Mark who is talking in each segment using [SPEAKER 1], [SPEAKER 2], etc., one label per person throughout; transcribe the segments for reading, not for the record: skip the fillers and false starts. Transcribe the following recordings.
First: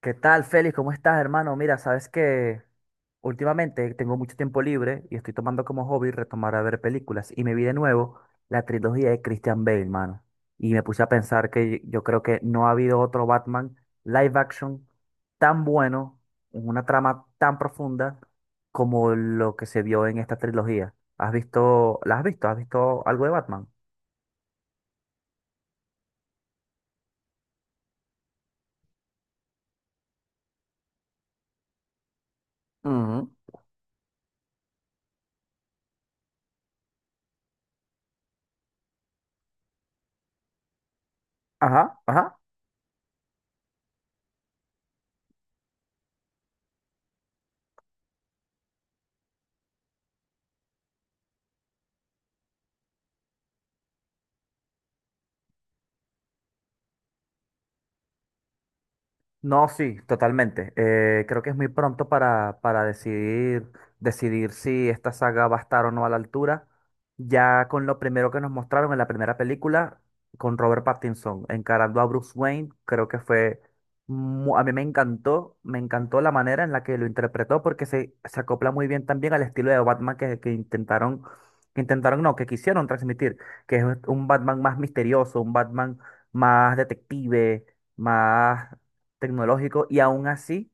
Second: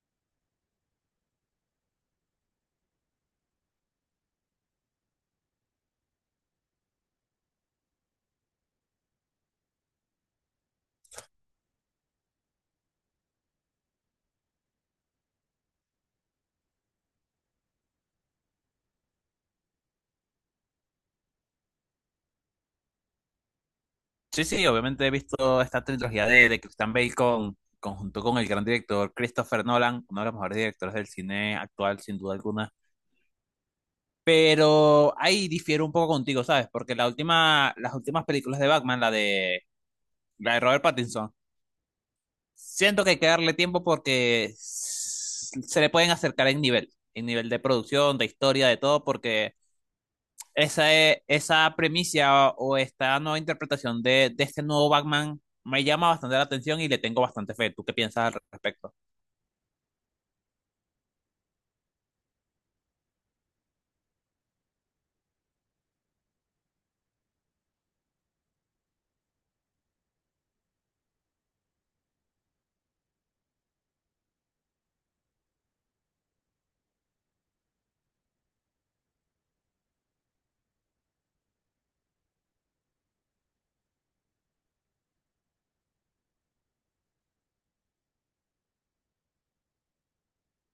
[SPEAKER 1] ¿Qué tal, Félix? ¿Cómo estás, hermano? Mira, sabes que últimamente tengo mucho tiempo libre y estoy tomando como hobby retomar a ver películas. Y me vi de nuevo la trilogía de Christian Bale, hermano. Y me puse a pensar que yo creo que no ha habido otro Batman live action tan bueno, en una trama tan profunda como lo que se vio en esta trilogía. ¿Has visto, la has visto? ¿Has visto algo de Batman?
[SPEAKER 2] Sí, sí, obviamente he visto esta trilogía de Christian Bale conjunto con el gran director Christopher Nolan, uno de los mejores directores del cine actual, sin duda alguna.
[SPEAKER 1] Ujú.
[SPEAKER 2] Pero ahí difiero un poco contigo, ¿sabes? Porque las últimas películas de Batman, la de Robert Pattinson,
[SPEAKER 1] Ajá, ajá.
[SPEAKER 2] siento que hay que darle tiempo porque se le pueden acercar en nivel de producción, de historia, de todo, porque esa premisa o esta nueva interpretación de este nuevo Batman me llama bastante la atención y le tengo bastante fe. ¿Tú qué piensas al respecto?
[SPEAKER 1] No, sí, totalmente. Creo que es muy pronto para decidir si esta saga va a estar o no a la altura. Ya con lo primero que nos mostraron en la primera película, con Robert Pattinson encarando a Bruce Wayne, creo que fue... A mí me encantó la manera en la que lo interpretó porque se acopla muy bien también al estilo de Batman que no, que quisieron transmitir, que es un Batman más misterioso, un Batman más detective, más tecnológico y aún así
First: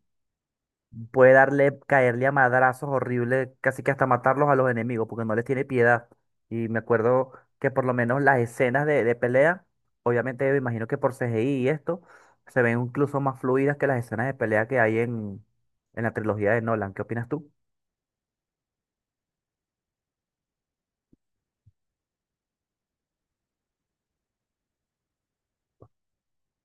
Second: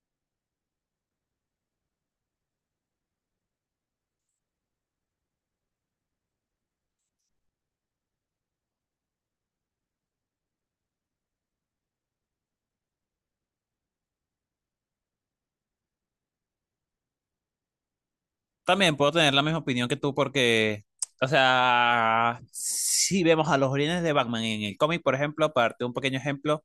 [SPEAKER 1] puede caerle a madrazos horribles, casi que hasta matarlos a los enemigos, porque no les tiene piedad. Y me acuerdo que por lo menos las escenas de pelea, obviamente me imagino que por C CGI y esto, se ven incluso más fluidas que las escenas de pelea que hay en la trilogía de Nolan. ¿Qué opinas tú?
[SPEAKER 2] También puedo tener la misma opinión que tú porque, o sea, si vemos a los orígenes de Batman en el cómic, por ejemplo, para darte un pequeño ejemplo,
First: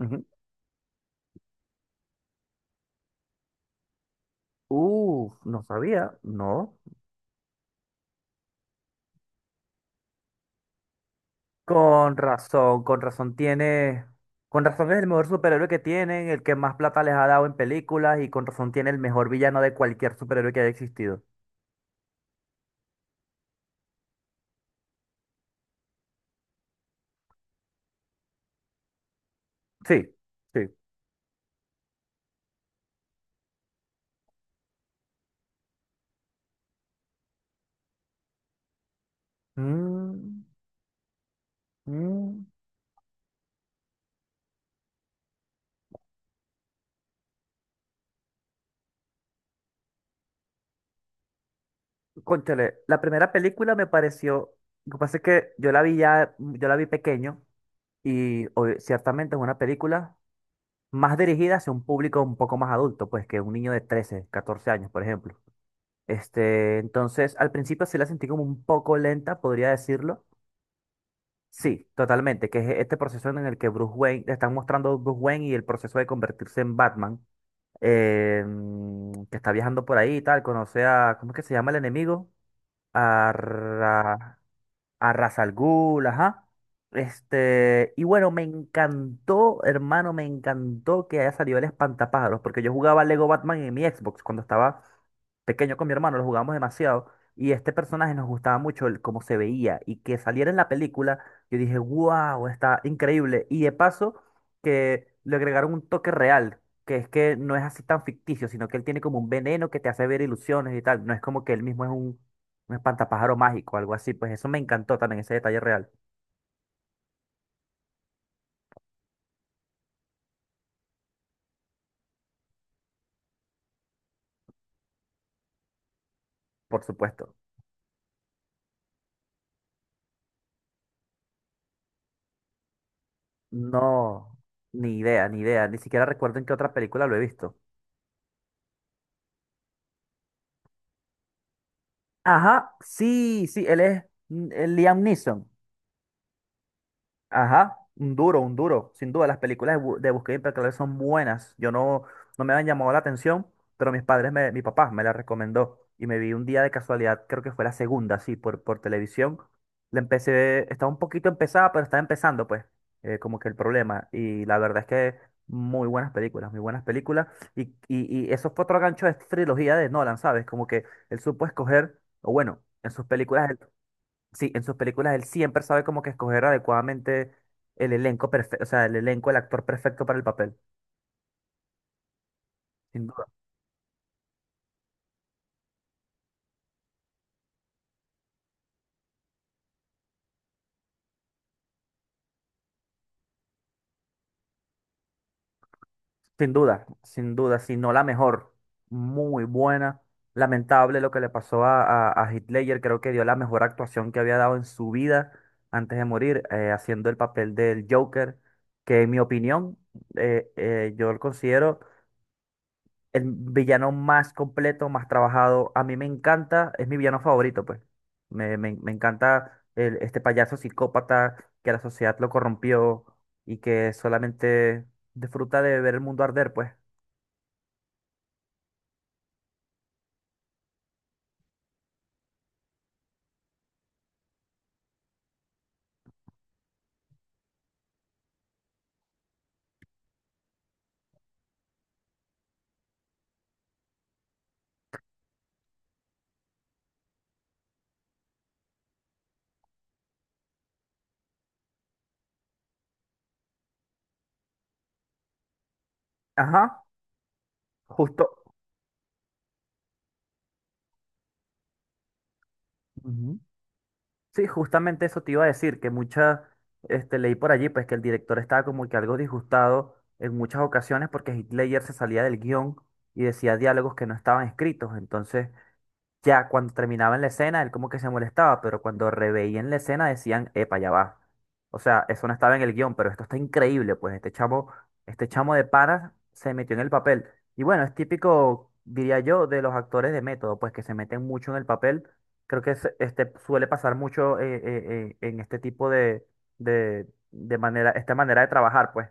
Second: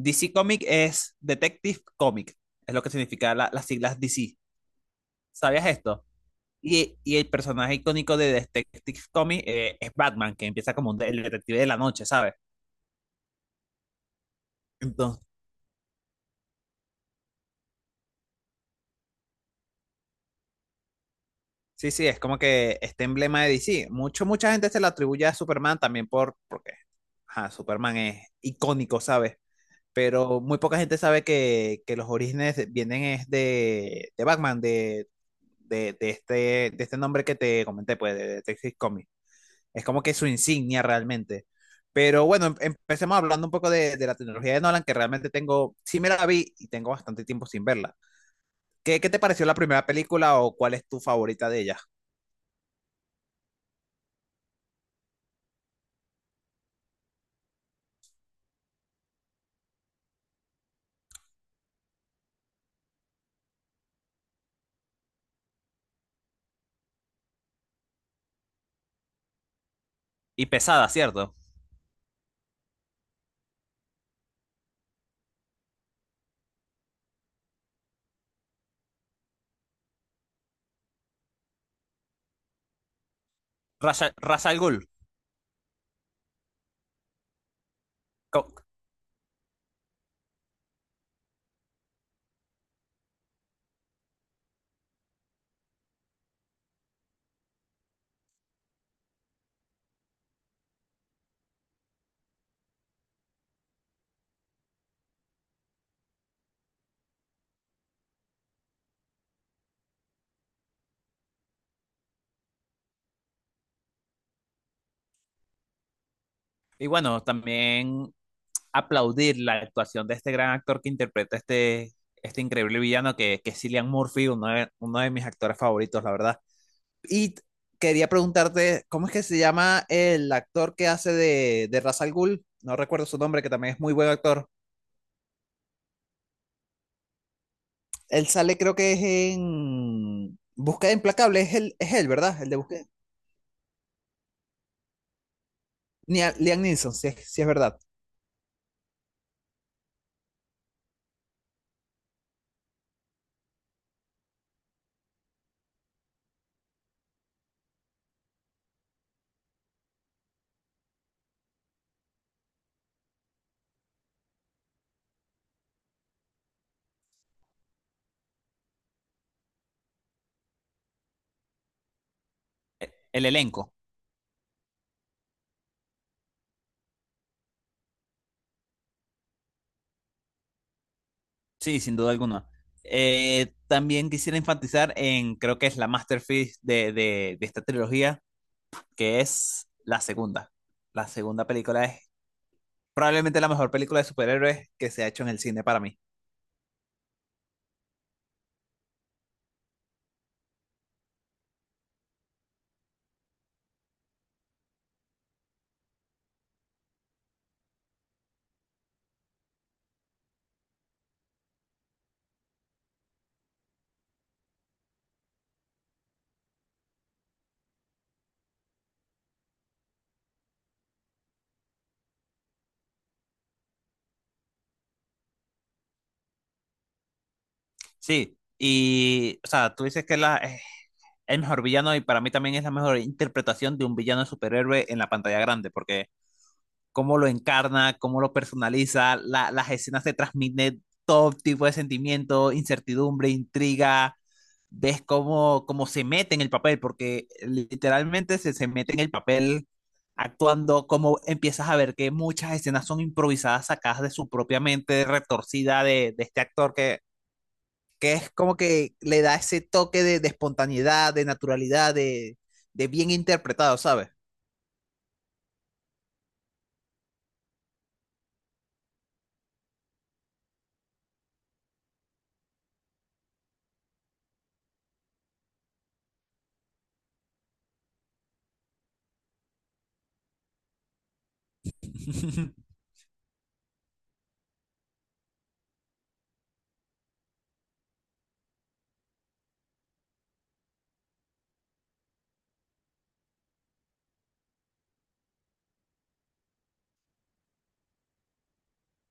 [SPEAKER 1] Ujú.
[SPEAKER 2] Comic es Detective Comic, es lo que significa las siglas DC.
[SPEAKER 1] Uf, no
[SPEAKER 2] ¿Sabías esto?
[SPEAKER 1] sabía, no.
[SPEAKER 2] Y el personaje icónico de Detective Comic es Batman, que empieza como un el detective de la noche, ¿sabes?
[SPEAKER 1] Con razón tiene, con razón es el mejor superhéroe que tienen, el que más plata les ha dado en películas y con razón tiene el mejor villano de cualquier superhéroe que haya existido.
[SPEAKER 2] Sí, sí, es como que este emblema de DC. Mucha gente se lo atribuye a Superman también porque ajá, Superman es icónico, ¿sabes?
[SPEAKER 1] Sí,
[SPEAKER 2] Pero muy
[SPEAKER 1] sí.
[SPEAKER 2] poca gente sabe que los orígenes vienen es de Batman, de, de este, de este nombre que te comenté, pues, de Detective Comics. Es como que su
[SPEAKER 1] Mm,
[SPEAKER 2] insignia realmente. Pero
[SPEAKER 1] mm.
[SPEAKER 2] bueno, empecemos hablando un poco de la tecnología de Nolan, que realmente tengo, sí me la vi y tengo bastante tiempo sin verla. ¿ qué te pareció la primera película o cuál es tu favorita de ellas?
[SPEAKER 1] Cónchale, la primera película me pareció, lo que pasa es que yo la vi ya, yo la vi pequeño y ciertamente es una película más dirigida hacia un público un poco más adulto, pues que un niño de 13, 14 años, por ejemplo. Este, entonces, al principio sí la sentí como un poco lenta, podría decirlo.
[SPEAKER 2] Y pesada, ¿cierto?
[SPEAKER 1] Sí, totalmente, que es este proceso en el que Bruce Wayne, te están mostrando a Bruce Wayne y el proceso de convertirse en Batman, que está viajando por ahí y tal, conoce a, ¿cómo es que se llama el enemigo? A, Ra-
[SPEAKER 2] Ra's al Ghul.
[SPEAKER 1] a Ra's al Ghul, ajá. Este, y bueno, me encantó, hermano, me encantó que haya salido el espantapájaros, porque yo jugaba Lego Batman en mi Xbox cuando estaba pequeño con mi hermano, lo jugábamos demasiado, y este personaje nos gustaba mucho cómo se veía, y que saliera en la película, yo dije, wow, está increíble, y de paso que le agregaron un toque real, que es que no es así tan ficticio, sino que él tiene como un veneno que te hace ver ilusiones y tal, no es como que él mismo es un espantapájaro mágico, algo así, pues eso me encantó también, ese detalle real,
[SPEAKER 2] Y bueno, también aplaudir la actuación de este gran actor que interpreta este increíble villano que es Cillian Murphy, uno de mis actores favoritos, la verdad.
[SPEAKER 1] por supuesto.
[SPEAKER 2] Y quería preguntarte, ¿cómo es que se llama el actor que hace de Ra's al Ghul? No recuerdo su nombre, que también es muy buen
[SPEAKER 1] No,
[SPEAKER 2] actor.
[SPEAKER 1] ni idea, ni idea, ni siquiera recuerdo en qué otra película lo he visto.
[SPEAKER 2] Él sale, creo que es en Búsqueda Implacable, es él, ¿verdad? El de
[SPEAKER 1] Ajá,
[SPEAKER 2] Búsqueda.
[SPEAKER 1] sí, sí, él es Liam Neeson.
[SPEAKER 2] Liam Neeson, si es
[SPEAKER 1] Ajá,
[SPEAKER 2] verdad.
[SPEAKER 1] un duro, un duro. Sin duda, las películas de Buscado y Implacable son buenas. Yo no, no me han llamado la atención, pero mis padres, mi papá me la recomendó. Y me vi un día de casualidad, creo que fue la segunda, sí, por televisión. La empecé, estaba un poquito empezada, pero estaba empezando, pues, como que el problema. Y la verdad es que muy buenas películas, muy buenas películas. Y, y eso fue otro gancho de esta trilogía de Nolan, ¿sabes? Como que él supo escoger, o bueno, en sus
[SPEAKER 2] El
[SPEAKER 1] películas.
[SPEAKER 2] elenco.
[SPEAKER 1] Sí, en sus películas él siempre sabe como que escoger adecuadamente el elenco perfecto, o sea, el elenco, el actor perfecto para el papel,
[SPEAKER 2] Sí, sin duda alguna.
[SPEAKER 1] sin duda,
[SPEAKER 2] También quisiera enfatizar en, creo que es la masterpiece de esta trilogía, que es la segunda. La segunda película es probablemente la mejor película de superhéroes que se ha hecho en el cine para mí.
[SPEAKER 1] sin duda, sin duda, si no la mejor, muy buena. Lamentable lo que le pasó a Heath Ledger, creo que dio la mejor actuación que había dado en su vida antes de morir, haciendo el papel del Joker, que en mi opinión, yo lo considero el villano más completo, más trabajado. A mí me encanta, es mi villano favorito, pues. Me encanta este payaso psicópata que la sociedad lo corrompió y que solamente disfruta de ver el mundo arder, pues.
[SPEAKER 2] Sí, y, o sea, tú dices que es el mejor villano y para mí también es la mejor interpretación de un villano de superhéroe en la pantalla grande, porque cómo lo encarna, cómo lo personaliza, las escenas te transmiten todo tipo de sentimiento, incertidumbre, intriga, ves cómo, cómo se mete en el papel, porque literalmente se mete en el papel actuando, como empiezas a ver que muchas escenas son improvisadas, sacadas de su propia mente retorcida de este actor
[SPEAKER 1] Ajá,
[SPEAKER 2] que
[SPEAKER 1] justo.
[SPEAKER 2] es como que le da ese toque de espontaneidad, de naturalidad, de bien
[SPEAKER 1] Ujú.
[SPEAKER 2] interpretado, ¿sabes?
[SPEAKER 1] Sí, justamente eso te iba a decir, que muchas, este, leí por allí, pues que el director estaba como que algo disgustado en muchas ocasiones porque Hitler se salía del guión y decía diálogos que no estaban escritos. Entonces, ya cuando terminaban la escena, él como que se molestaba, pero cuando reveían la escena decían, epa, ya va. O sea, eso no estaba en el guión, pero esto está increíble, pues este chamo de panas se metió en el papel. Y bueno, es típico, diría yo, de los actores de método, pues que se meten mucho en el papel. Creo que este, suele pasar mucho en este tipo de manera, esta manera de trabajar, pues.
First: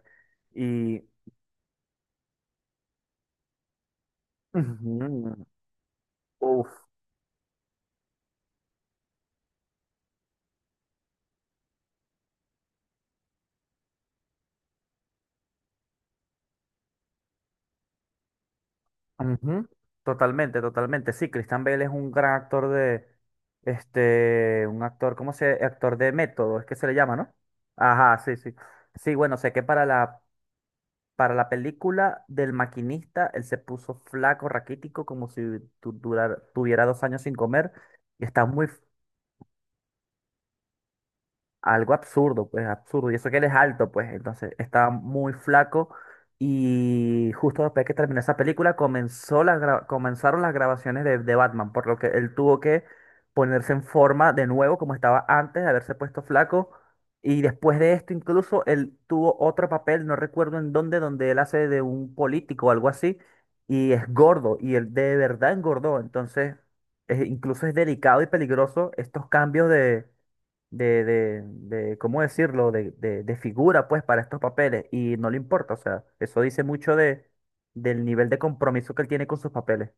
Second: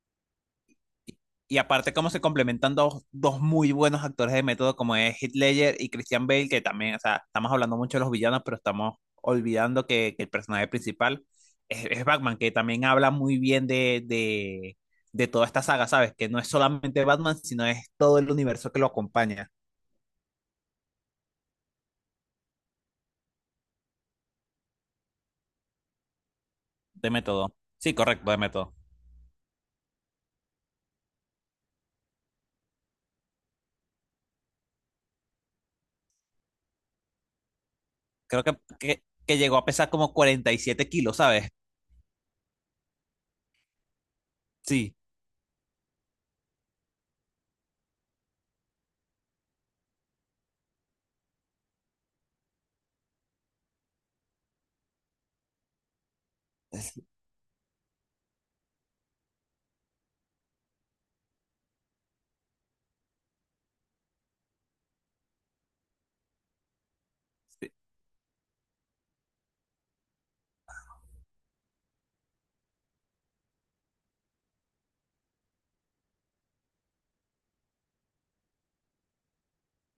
[SPEAKER 1] Y,
[SPEAKER 2] Y y aparte cómo se complementan dos muy buenos actores de método como es Heath Ledger y Christian Bale, que
[SPEAKER 1] uff,
[SPEAKER 2] también, o sea, estamos hablando mucho de los villanos, pero estamos olvidando que el personaje principal es Batman, que también habla muy bien de toda esta saga, ¿sabes? Que no es solamente Batman, sino es todo el universo que lo acompaña
[SPEAKER 1] ujú, totalmente, totalmente. Sí, Christian Bale es un gran actor de, este, un actor, ¿cómo se? Actor de método, es que se le
[SPEAKER 2] de
[SPEAKER 1] llama, ¿no?
[SPEAKER 2] método. Sí,
[SPEAKER 1] Ajá,
[SPEAKER 2] correcto,
[SPEAKER 1] sí,
[SPEAKER 2] de
[SPEAKER 1] sí.
[SPEAKER 2] método.
[SPEAKER 1] Sí, bueno, sé que para para la película del maquinista, él se puso flaco, raquítico, como si tuviera dos años sin comer, y
[SPEAKER 2] Creo
[SPEAKER 1] está muy,
[SPEAKER 2] que llegó a pesar como 47 kilos, ¿sabes?
[SPEAKER 1] algo absurdo, pues absurdo. Y eso que él es alto, pues entonces estaba
[SPEAKER 2] Sí,
[SPEAKER 1] muy flaco. Y justo después que terminó esa película, comenzó comenzaron las grabaciones de Batman, por lo que él tuvo que ponerse en forma de nuevo, como estaba antes de haberse puesto flaco. Y después de esto, incluso él tuvo otro papel, no recuerdo en dónde, donde él hace de un político o algo así, y es gordo, y él de verdad engordó. Entonces, incluso
[SPEAKER 2] sí,
[SPEAKER 1] es delicado y peligroso estos cambios de ¿cómo decirlo? De figura, pues, para estos papeles. Y no le importa, o sea, eso dice mucho de, del nivel de compromiso que él tiene con sus papeles.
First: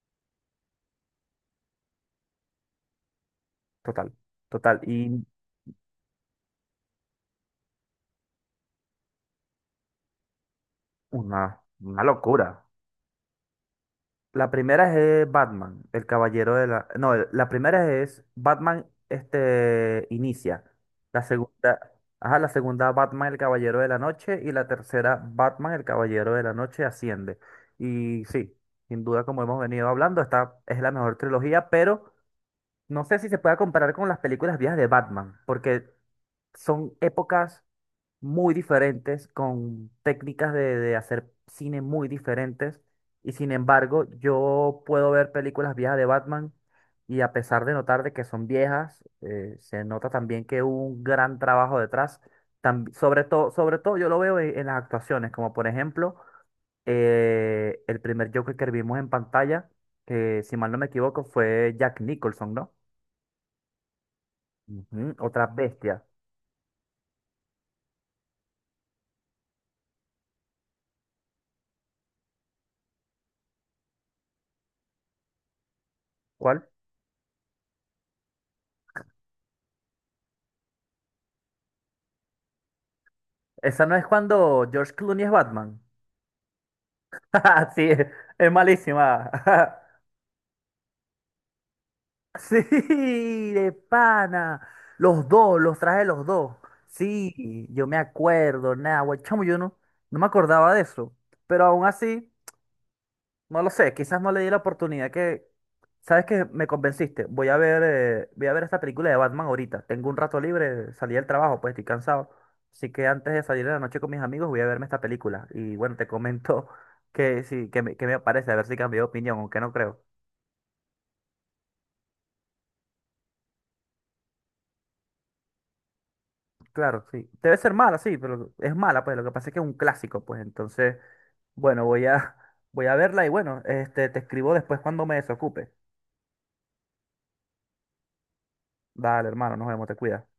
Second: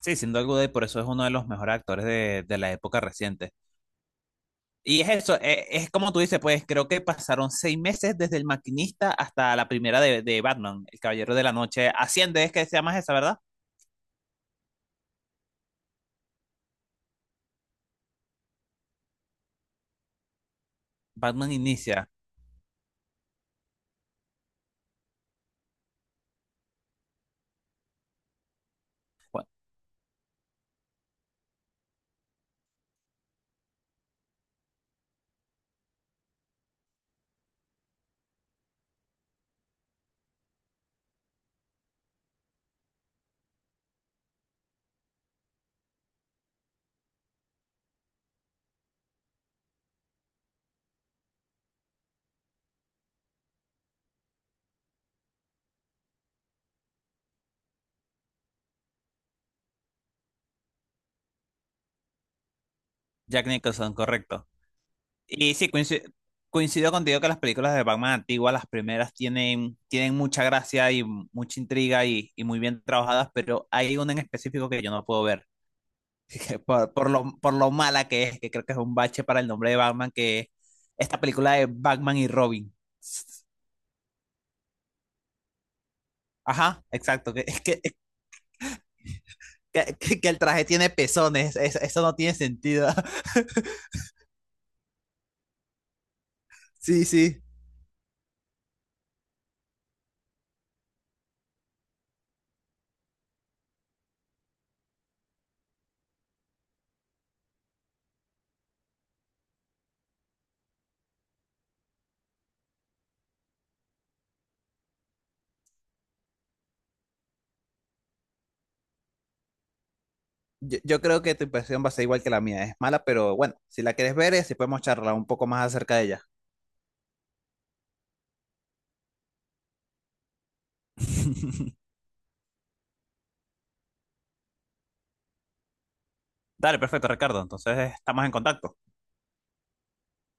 [SPEAKER 2] sí, sin duda, y por eso es uno de los mejores actores de la época reciente.
[SPEAKER 1] Total, total.
[SPEAKER 2] Y es
[SPEAKER 1] Y
[SPEAKER 2] eso, como tú dices, pues creo que pasaron seis meses desde El Maquinista hasta la primera de Batman, El Caballero de la Noche.
[SPEAKER 1] una
[SPEAKER 2] Asciende, es
[SPEAKER 1] locura.
[SPEAKER 2] que se llama esa, ¿verdad?
[SPEAKER 1] La primera es Batman, el caballero de la... No, la primera es Batman, este, inicia. La
[SPEAKER 2] Batman
[SPEAKER 1] segunda,
[SPEAKER 2] Inicia.
[SPEAKER 1] ajá, la segunda Batman, el caballero de la noche. Y la tercera Batman, el caballero de la noche, asciende. Y sí, sin duda, como
[SPEAKER 2] Bueno,
[SPEAKER 1] hemos venido hablando, esta es la mejor trilogía, pero no sé si se puede comparar con las películas viejas de Batman, porque son épocas muy diferentes, con técnicas de hacer cine muy diferentes. Y sin embargo, yo puedo ver películas viejas de Batman y a pesar de notar de que son viejas, se nota también que hubo un gran trabajo detrás. Sobre todo yo lo veo en las actuaciones, como por ejemplo el primer Joker que vimos en pantalla, que si mal no me equivoco fue Jack Nicholson, ¿no?
[SPEAKER 2] Jack Nicholson, correcto.
[SPEAKER 1] Ujú, otra
[SPEAKER 2] Y sí,
[SPEAKER 1] bestia.
[SPEAKER 2] coincido, contigo que las películas de Batman antiguas, las primeras, tienen, tienen mucha gracia y mucha intriga y muy bien trabajadas, pero hay una en específico que yo no puedo ver, que
[SPEAKER 1] ¿Cuál?
[SPEAKER 2] por lo mala que es, que creo que es un bache para el nombre de Batman, que es esta película de Batman y Robin.
[SPEAKER 1] Esa no es cuando George Clooney es Batman.
[SPEAKER 2] Ajá, exacto.
[SPEAKER 1] Sí, es malísima.
[SPEAKER 2] Que el traje tiene pezones. Es- eso no tiene sentido.
[SPEAKER 1] Sí, de pana. Los dos, los traje los dos.
[SPEAKER 2] Sí, sí.
[SPEAKER 1] Sí, yo me acuerdo, nada, güey, chamo, yo no, no me acordaba de eso. Pero aún así, no lo sé, quizás no le di la oportunidad que, ¿sabes qué? Me convenciste. Voy a ver esta película de Batman ahorita. Tengo un rato libre, salí del trabajo, pues estoy cansado. Así que antes de salir de la noche con mis amigos, voy a verme esta película. Y bueno, te comento que sí, que me parece, a ver si cambié de opinión, aunque no creo.
[SPEAKER 2] Yo creo que tu impresión va a ser igual que la mía. Es mala, pero bueno, si la quieres ver, si podemos charlar un poco más acerca de ella.
[SPEAKER 1] Claro, sí. Debe ser mala, sí, pero es mala, pues lo que pasa es que es un clásico, pues entonces, bueno, voy a verla y bueno, este, te escribo después cuando me desocupe.
[SPEAKER 2] Dale, perfecto, Ricardo. Entonces estamos en contacto.
[SPEAKER 1] Dale, hermano, nos vemos, te cuidas.